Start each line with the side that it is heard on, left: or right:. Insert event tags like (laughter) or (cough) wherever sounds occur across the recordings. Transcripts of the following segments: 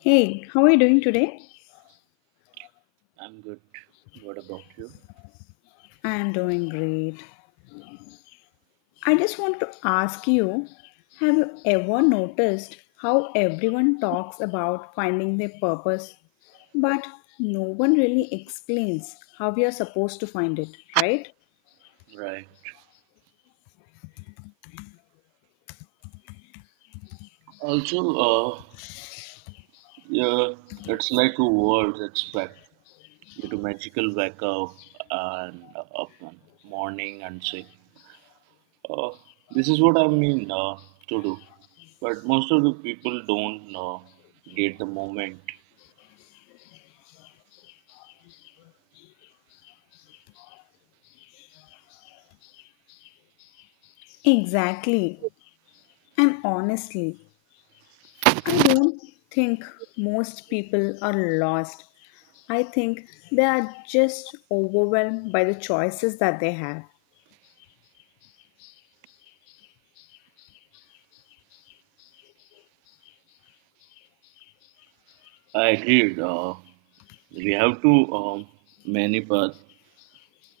left: Hey, how are you doing today?
right: I'm good. What about you?
left: I am doing great. I just want to ask you, have you ever noticed how everyone talks about finding their purpose, but no one really explains how we are supposed to find it, right?
right: Right. Also, yeah, it's like a world expect you to magical wake up and up on morning and say, "Oh, this is what I mean to do." But most of the people don't get the moment.
left: Exactly. And honestly, I don't think most people are lost. I think they are just overwhelmed by the choices that they have.
right: I agreed. We have to many path,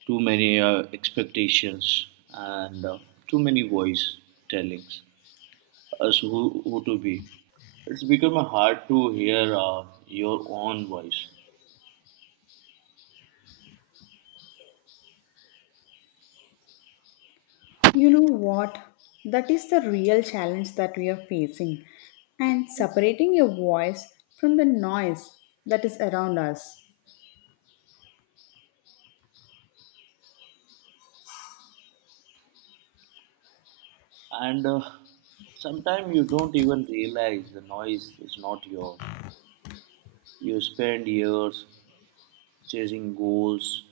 right: too many expectations and too many voice tellings. As who to be. It's become hard to hear your own voice,
left: You know what? That is the real challenge that we are facing. And separating your voice from the noise that is around us.
right: and sometimes you don't even realize the noise is not yours. You spend years chasing goals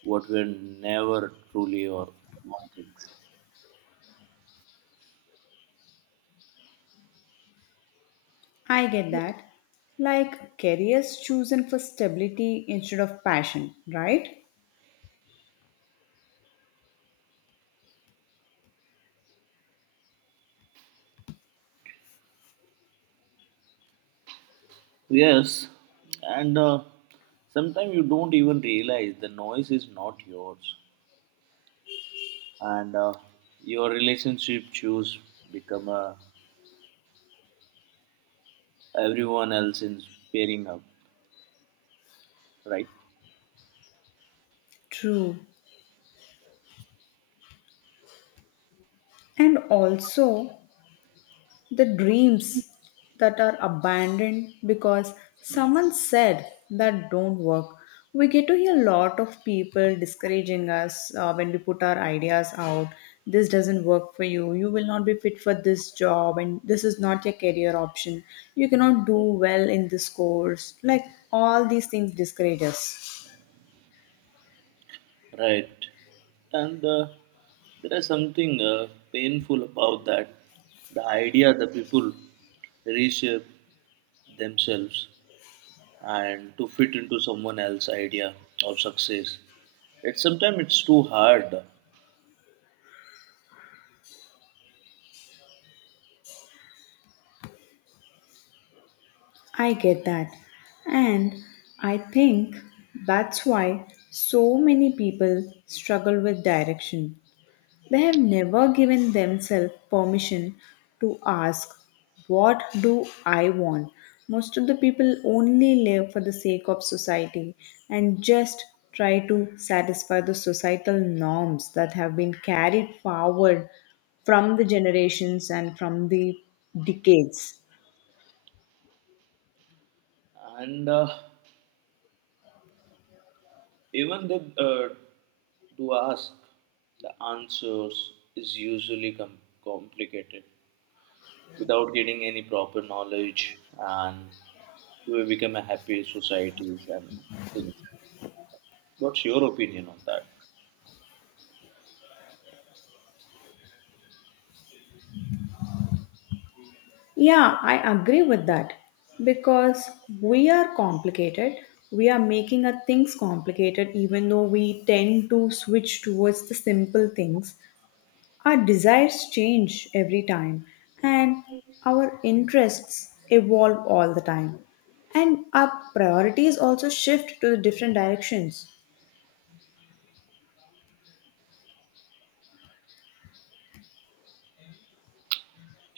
right: what were never truly your own.
left: I get that. Like careers chosen for stability instead of passion, right?
right: Yes, and sometimes you don't even realize the noise is not yours, and your relationship choose become everyone else is pairing up, right?
left: True. And also, the dreams that are abandoned because someone said that don't work. We get to hear a lot of people discouraging us when we put our ideas out. This doesn't work for you. You will not be fit for this job, and this is not your career option. You cannot do well in this course. Like all these things discourage us.
right: Right. And there is something painful about that. The idea that people reshape themselves and to fit into someone else's idea of success. It's sometimes it's too hard.
left: I get that. And I think that's why so many people struggle with direction. They have never given themselves permission to ask, what do I want? Most of the people only live for the sake of society and just try to satisfy the societal norms that have been carried forward from the generations and from the decades.
right: And even the to ask the answers is usually complicated. Without getting any proper knowledge, and we will become a happy societies and things. What's your opinion on that?
left: Yeah, I agree with that because we are complicated. We are making our things complicated, even though we tend to switch towards the simple things. Our desires change every time, and our interests evolve all the time. And our priorities also shift to the different directions.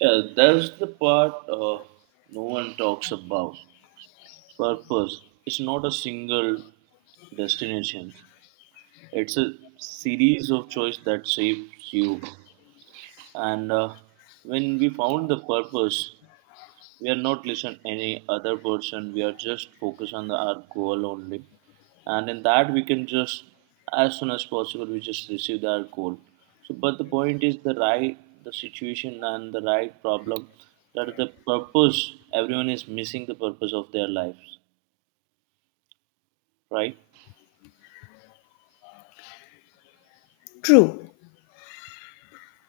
right: Yeah, that's the part no one talks about. Purpose. It's not a single destination. It's a series of choice that shapes you. And when we found the purpose, we are not listen any other person. We are just focus on our goal only, and in that we can just as soon as possible we just receive our goal. So, but the point is the right the situation and the right problem that the purpose everyone is missing the purpose of their lives, right?
left: True.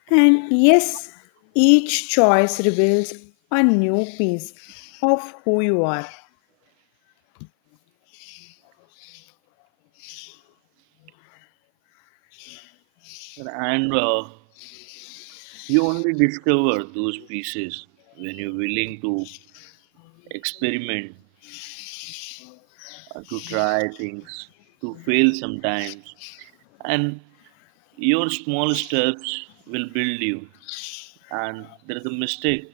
left: And yes, each choice reveals a new piece of who you are.
right: And you only discover those pieces when you're willing to experiment, to try things, to fail sometimes. And your small steps will build you, and there is a mistake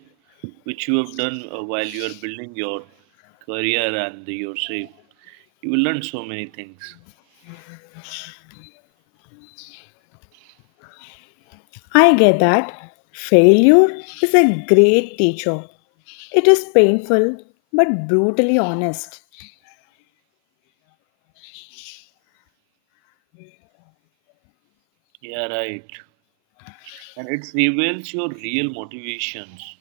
right: which you have done while you are building your career and yourself. You will learn so many things.
left: I get that. Failure is a great teacher. It is painful but brutally honest.
right: Yeah, right. And it reveals your real motivations.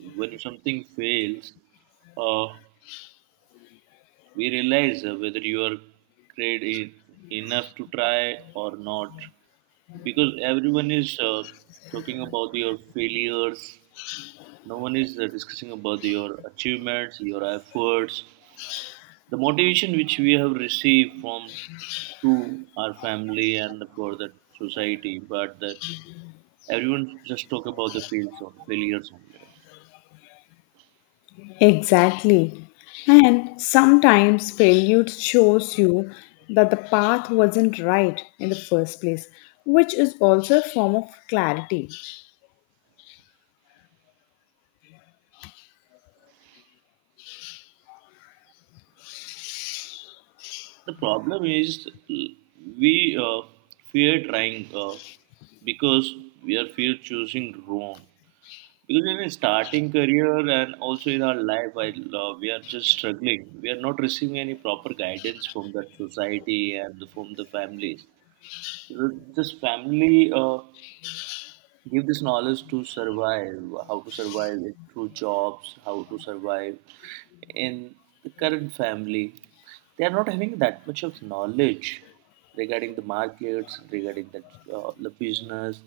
right: When something fails, uh, we realize whether you are great e- enough to try or not. Because everyone is talking about your failures, no one is discussing about your achievements, your efforts, the motivation which we have received from to our family and for the society, but the, everyone just talk about the fails on failures only.
left: Exactly. And sometimes failure shows you that the path wasn't right in the first place, which is also a form of clarity.
right: The problem is we fear trying because we are fear choosing wrong. Because in a starting career and also in our life, while we are just struggling, we are not receiving any proper guidance from that society and from the families. So this family give this knowledge to survive, how to survive it through jobs, how to survive in the current family. They are not having that much of knowledge regarding the markets, regarding the business,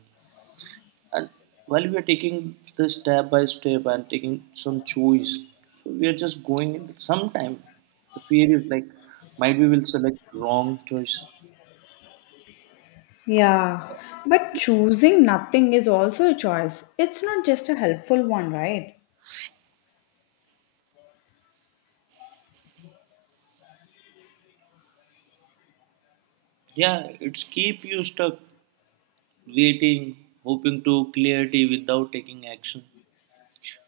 right: and while we are taking this step by step and taking some choice, so we are just going in sometime the fear is like might we will select wrong choice.
left: Yeah, but choosing nothing is also a choice. It's not just a helpful one, right?
right: Yeah, it's keep you stuck, waiting, hoping to clarity without taking action.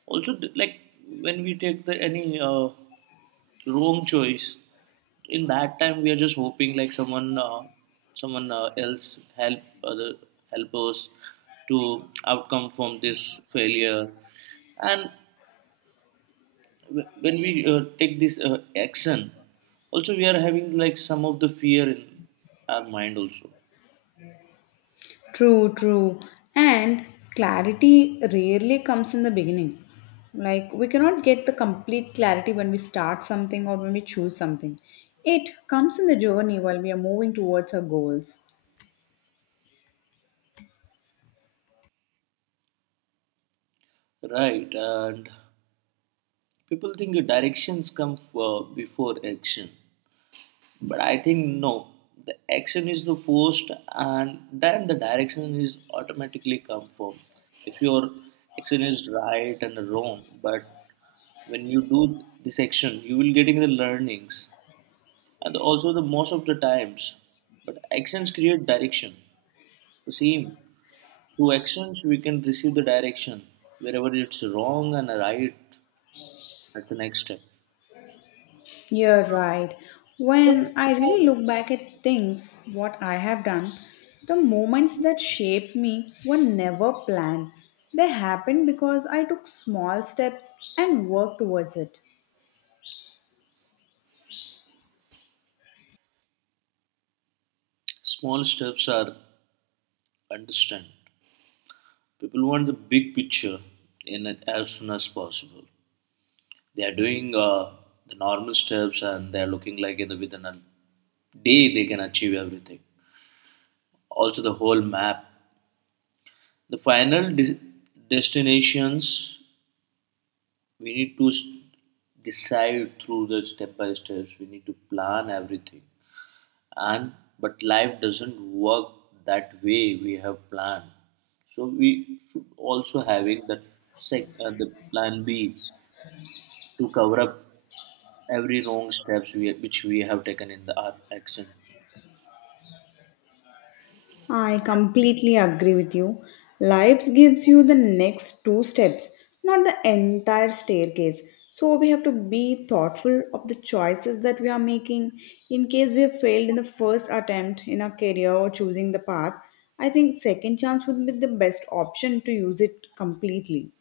right: Also like when we take the any wrong choice, in that time we are just hoping like someone else help other help us to outcome from this failure. And when we take this action, also we are having like some of the fear in our mind also.
left: True, true. And clarity rarely comes in the beginning. Like, we cannot get the complete clarity when we start something or when we choose something. It comes in the journey while we are moving towards our goals.
right: Right, and people think the directions come before action. But I think no, the action is the forced, and then the direction is automatically come from. If your action is right and wrong, but when you do this action, you will getting the learnings, and also the most of the times. But actions create direction. The same through actions we can receive the direction wherever it's wrong and right. That's the next step.
left: You're right. When I really look back at things, what I have done, the moments that shaped me were never planned. They happened because I took small steps and worked towards it.
right: Small steps are understand. People want the big picture in it as soon as possible. They are doing the normal steps, and they are looking like in the, within a day they can achieve everything. Also, the whole map. The final destinations we need to decide through the step by steps. We need to plan everything. And but life doesn't work that way we have planned. So we should also having that the plan B to cover up every wrong steps we, which we have taken in the, our action.
left: I completely agree with you. Lives gives you the next two steps, not the entire staircase. So we have to be thoughtful of the choices that we are making. In case we have failed in the first attempt in our career or choosing the path, I think second chance would be the best option to use it completely.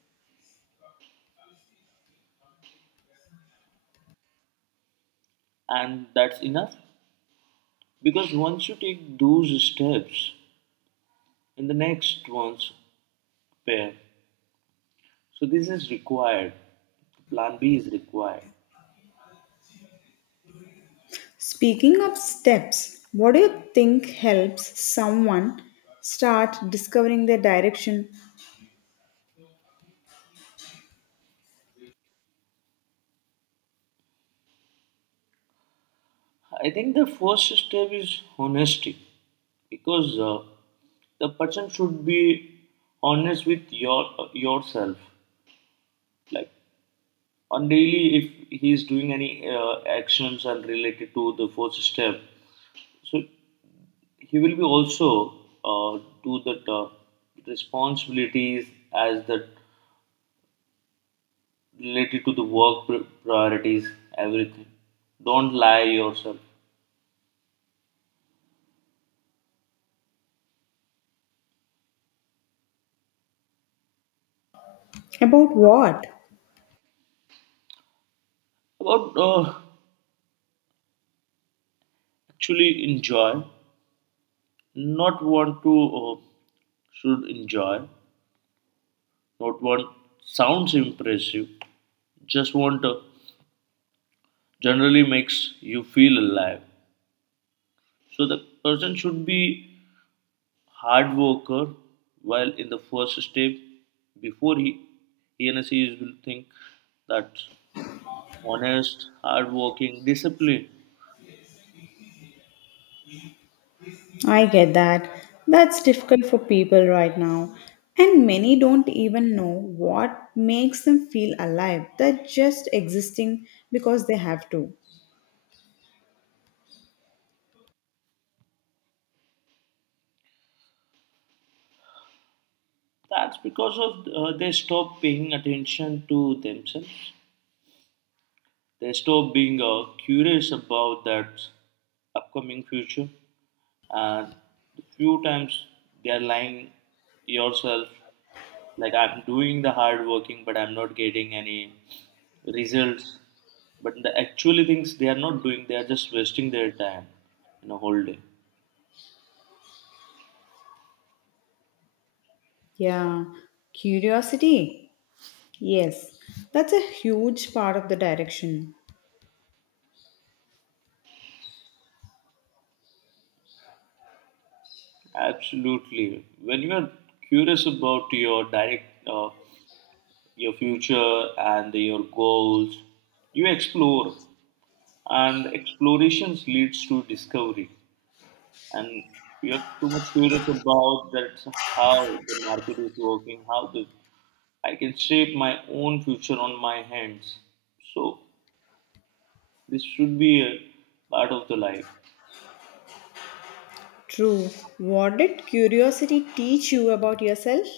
right: And that's enough because once you take those steps in the next ones pair, so this is required, plan b is required.
left: Speaking of steps, what do you think helps someone start discovering their direction?
right: I think the first step is honesty, because the person should be honest with your yourself, like on daily if he is doing any actions and related to the first step, so he will be also do that responsibilities as that related to the work priorities, everything. Don't lie yourself.
left: About what?
right: About actually enjoy, not want to, uh, should enjoy, not want sounds impressive, just want generally makes you feel alive. So the person should be hard worker, while in the first step before he and she will think that honest, hardworking, disciplined.
left: I get that. That's difficult for people right now. And many don't even know what makes them feel alive. They're just existing because they have to.
right: That's because of they stop paying attention to themselves. They stop being curious about that upcoming future, and the few times they are lying yourself like I'm doing the hard working but I'm not getting any results. But the actually things they are not doing, they are just wasting their time in a whole day.
left: Yeah. Curiosity. Yes. That's a huge part of the direction.
right: Absolutely, when you are curious about your direct your future and your goals, you explore, and explorations leads to discovery. And we are too much curious about that how the market is working, how the I can shape my own future on my hands. So this should be a part of the life.
left: True. What did curiosity teach you about yourself?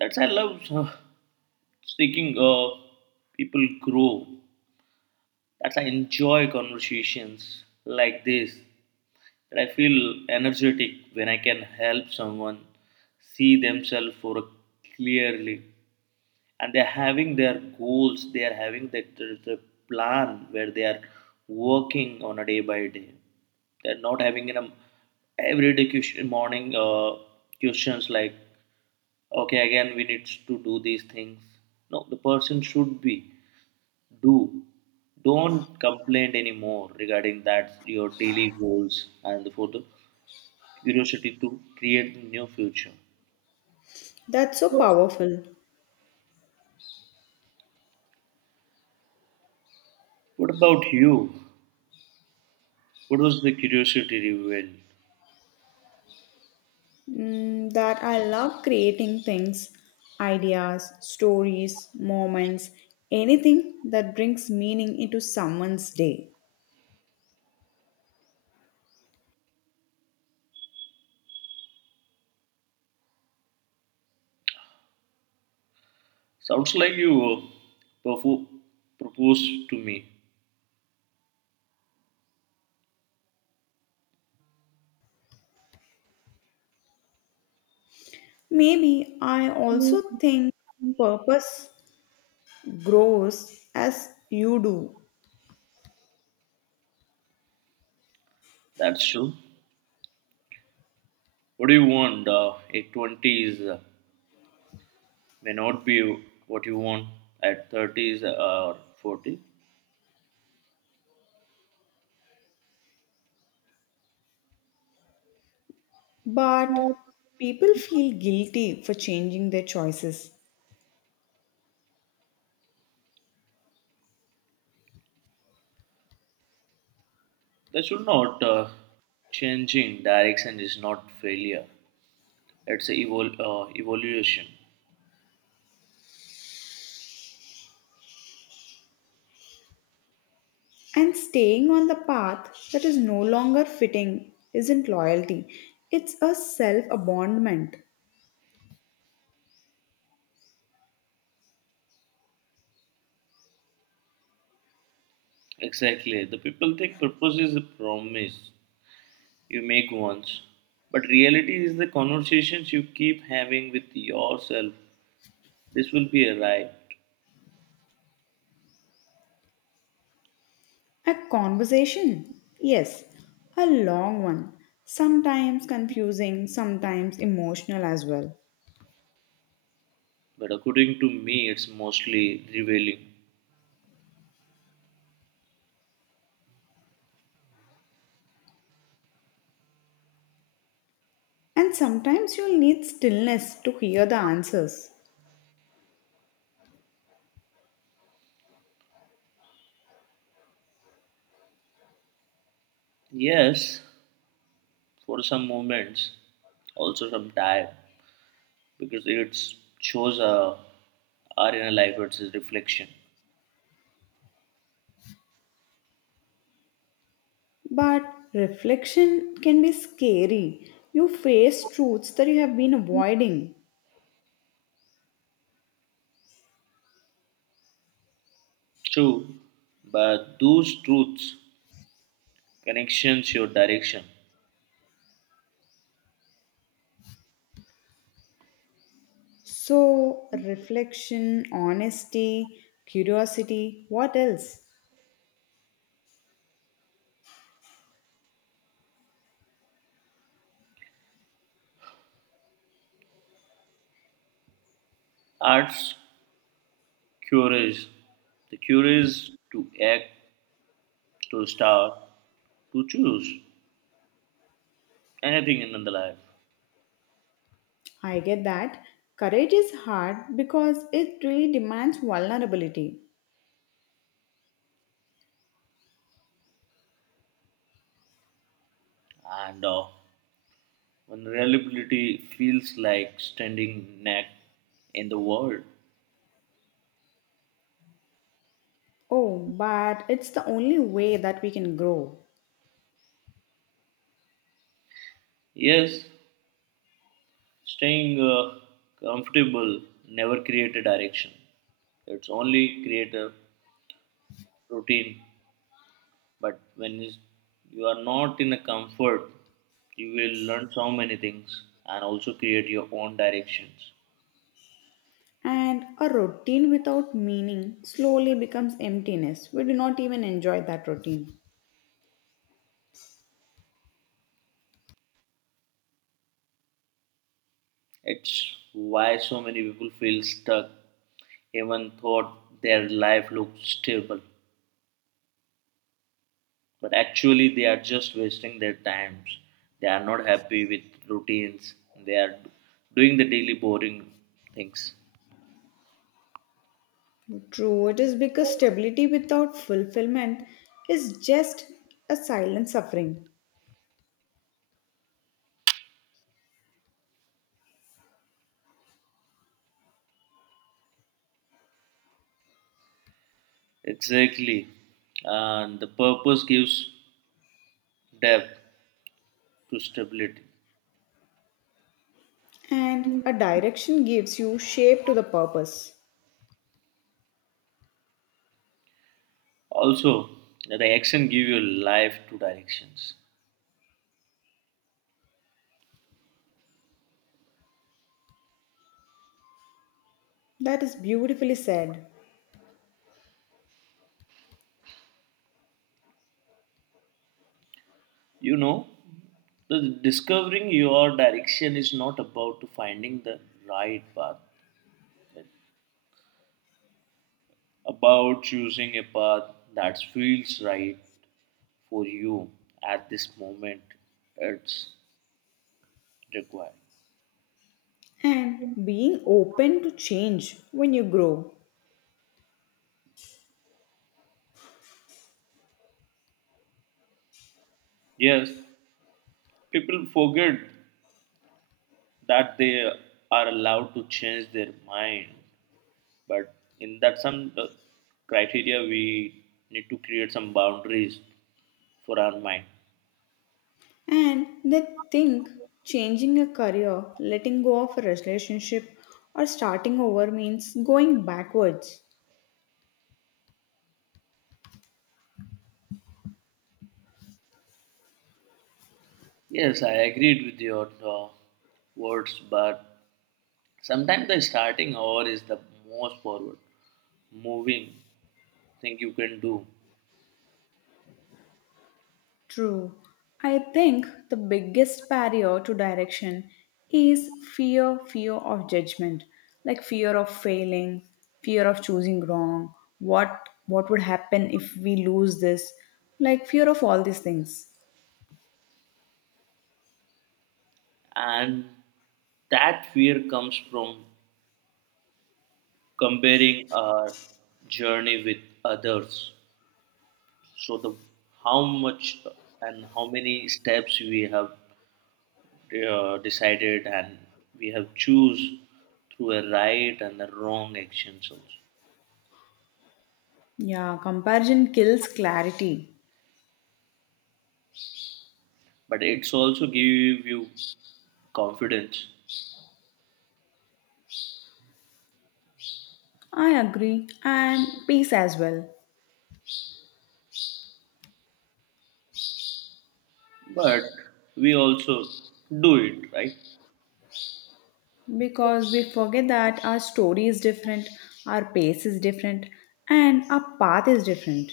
right: That's I love speaking people grow. That's I enjoy conversations like this. That I feel energetic when I can help someone see themselves for a clearly, and they're having their goals, they are having the plan where they are working on a day by day. They're not having in a everyday question, morning questions like okay again we need to do these things. No, the person should be do, don't complain anymore regarding that your daily goals and for the curiosity to create new future.
left: That's so powerful.
right: What about you? What was the curiosity revealed?
left: Mm, that I love creating things, ideas, stories, moments, anything that brings meaning into someone's day.
right: Sounds like you propo- proposed to me.
left: Maybe I also think purpose grows as you do,
right: That's true. What do you want? At 20s may not be what you want at 30s or 40s.
left: but people feel guilty for changing their choices.
right: That should not. Changing direction is not failure. It's a evolution.
left: And staying on the path that is no longer fitting isn't loyalty, it's a self abandonment.
right: Exactly. The people think purpose is a promise you make once, but reality is the conversations you keep having with yourself. This will be arrived.
left: A conversation? Yes, a long one. Sometimes confusing, sometimes emotional as well.
right: But according to me, it's mostly revealing.
left: And sometimes you'll need stillness to hear the answers.
right: Yes, for some moments, also some time, because it shows a our inner life, it's a reflection.
left: But reflection can be scary. You face truths that you have been avoiding.
right: True, but those truths, connections, your direction.
left: So, reflection, honesty, curiosity, what else?
right: Arts cures. The cure is to act, to start, to choose anything in the life.
left: I get that. Courage is hard because it really demands vulnerability.
right: And vulnerability feels like standing neck in the world.
left: Oh, but it's the only way that we can grow.
right: Yes, staying comfortable never create a direction. It's only create a routine. But when you are not in a comfort, you will learn so many things and also create your own directions.
left: And a routine without meaning slowly becomes emptiness. We do not even enjoy that routine.
right: It's why so many people feel stuck even though their life looks stable. But actually they are just wasting their times, they are not happy with routines, they are doing the daily boring things.
left: True, it is because stability without fulfillment is just a silent suffering.
right: Exactly, and the purpose gives depth to stability.
left: And a direction gives you shape to the purpose.
right: Also the action give your life two directions.
left: That is beautifully said.
right: You know, the discovering your direction is not about to finding the right path. It's about choosing a path that feels right for you at this moment, it's required.
left: And being open to change when you grow.
right: Yes, people forget that they are allowed to change their mind, but in that some criteria we need to create some boundaries for our mind.
left: And they think changing a career, letting go of a relationship, or starting over means going backwards.
right: Yes, I agreed with your words, but sometimes the starting hour is the most forward moving thing you can do.
left: True. I think the biggest barrier to direction is fear, fear of judgment, like fear of failing, fear of choosing wrong, what would happen if we lose this, like fear of all these things.
right: And that fear comes from comparing our journey with others. So the how much and how many steps we have decided and we have choose through a right and a wrong actions also.
left: Yeah, comparison kills clarity.
right: But it's also give you confidence.
left: I agree, and peace as well.
right: But we also do it right.
left: Because we forget that our story is different, our pace is different, and our path is different.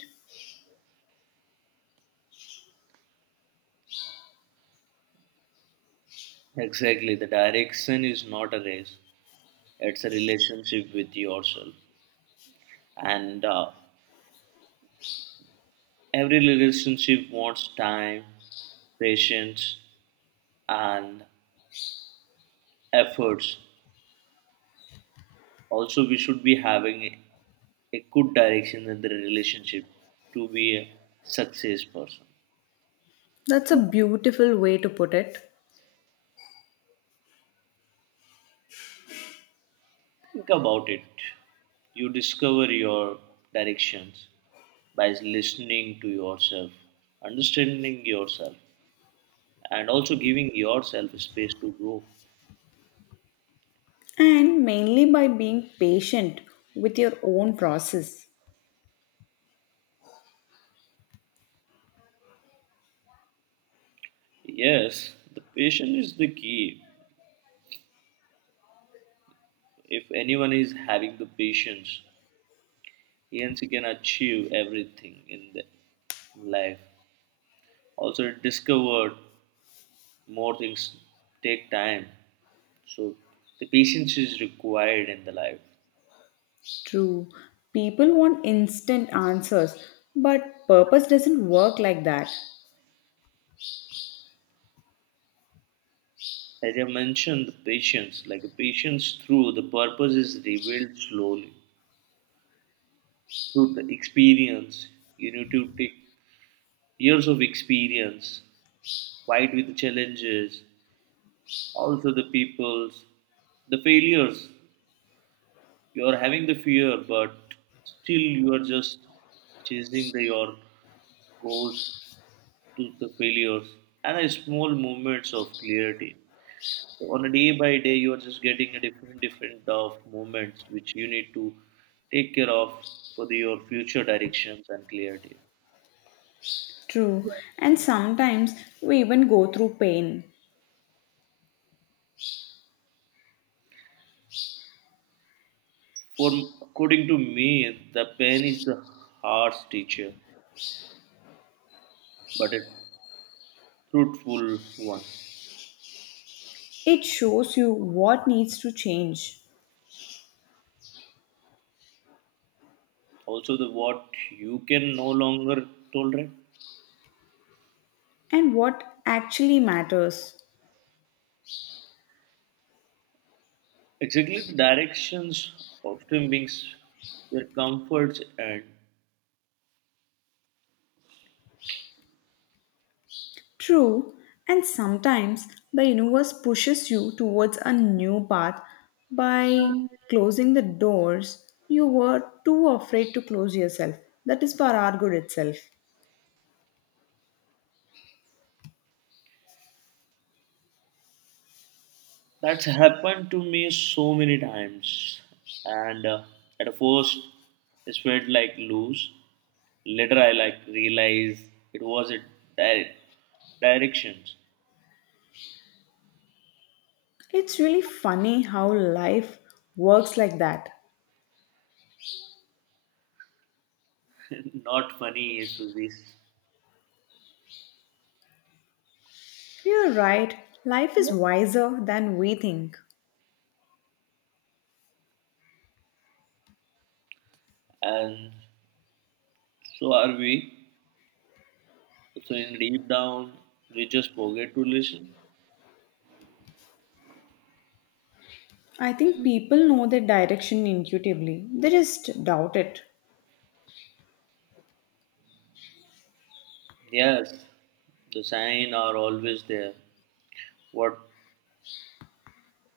right: Exactly, the direction is not a race; it's a relationship with yourself. And every relationship wants time, patience, and efforts. Also, we should be having a good direction in the relationship to be a success person.
left: That's a beautiful way to put it.
right: Think about it. You discover your directions by listening to yourself, understanding yourself, and also giving yourself space to grow.
left: And mainly by being patient with your own process.
right: Yes, the patience is the key. If anyone is having the patience, hence, you can achieve everything in the life. Also, discovered more things take time. So, the patience is required in the life.
left: True, people want instant answers, but purpose doesn't work like that.
right: As I mentioned, the patience, like the patience through the purpose is revealed slowly through the experience. You need to take years of experience, fight with the challenges, also the people's, the failures you are having the fear but still you are just chasing the, your goals to the failures and the small moments of clarity. So on a day by day you are just getting a different of moments which you need to take care of for the, your future directions and clarity.
left: True, and sometimes we even go through pain.
right: For according to me the pen is the harsh teacher but a truthful one.
left: It shows you what needs to change
right: Also the what you can no longer tolerate.
left: and what actually matters.
right: Exactly the directions often brings their comforts and
left: True, and sometimes the universe pushes you towards a new path by closing the doors you were too afraid to close yourself. That is for our good itself.
right: that's happened to me so many times. And at first it felt like loose, later I like realized it was a di- directions.
left: It's really funny how life works like that.
right: (laughs) Not funny is this.
left: You're right, life is wiser than we think.
right: And so are we, so in deep down we just forget to listen.
left: I think people know their direction intuitively, they just doubt it.
right: Yes, the sign are always there. What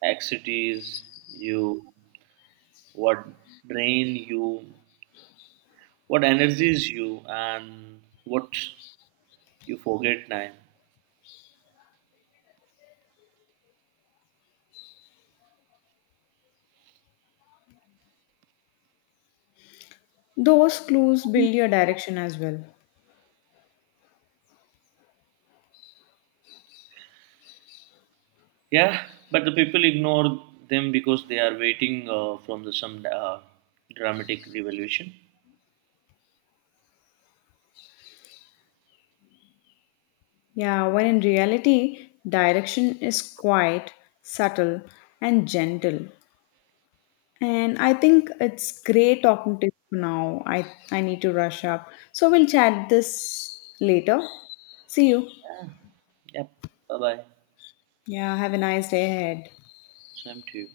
right: excites you, what drain you, what energies you, and what you forget time.
left: Those clues build your direction as well.
right: Yeah, but the people ignore them because they are waiting from the some dramatic revolution.
left: Yeah, when in reality, direction is quiet, subtle, and gentle. And I think it's great talking to you now. I need to rush up. So we'll chat this later. See you.
right: Yeah. Yep. Bye bye.
left: Yeah, have a nice day ahead.
right: Same to you.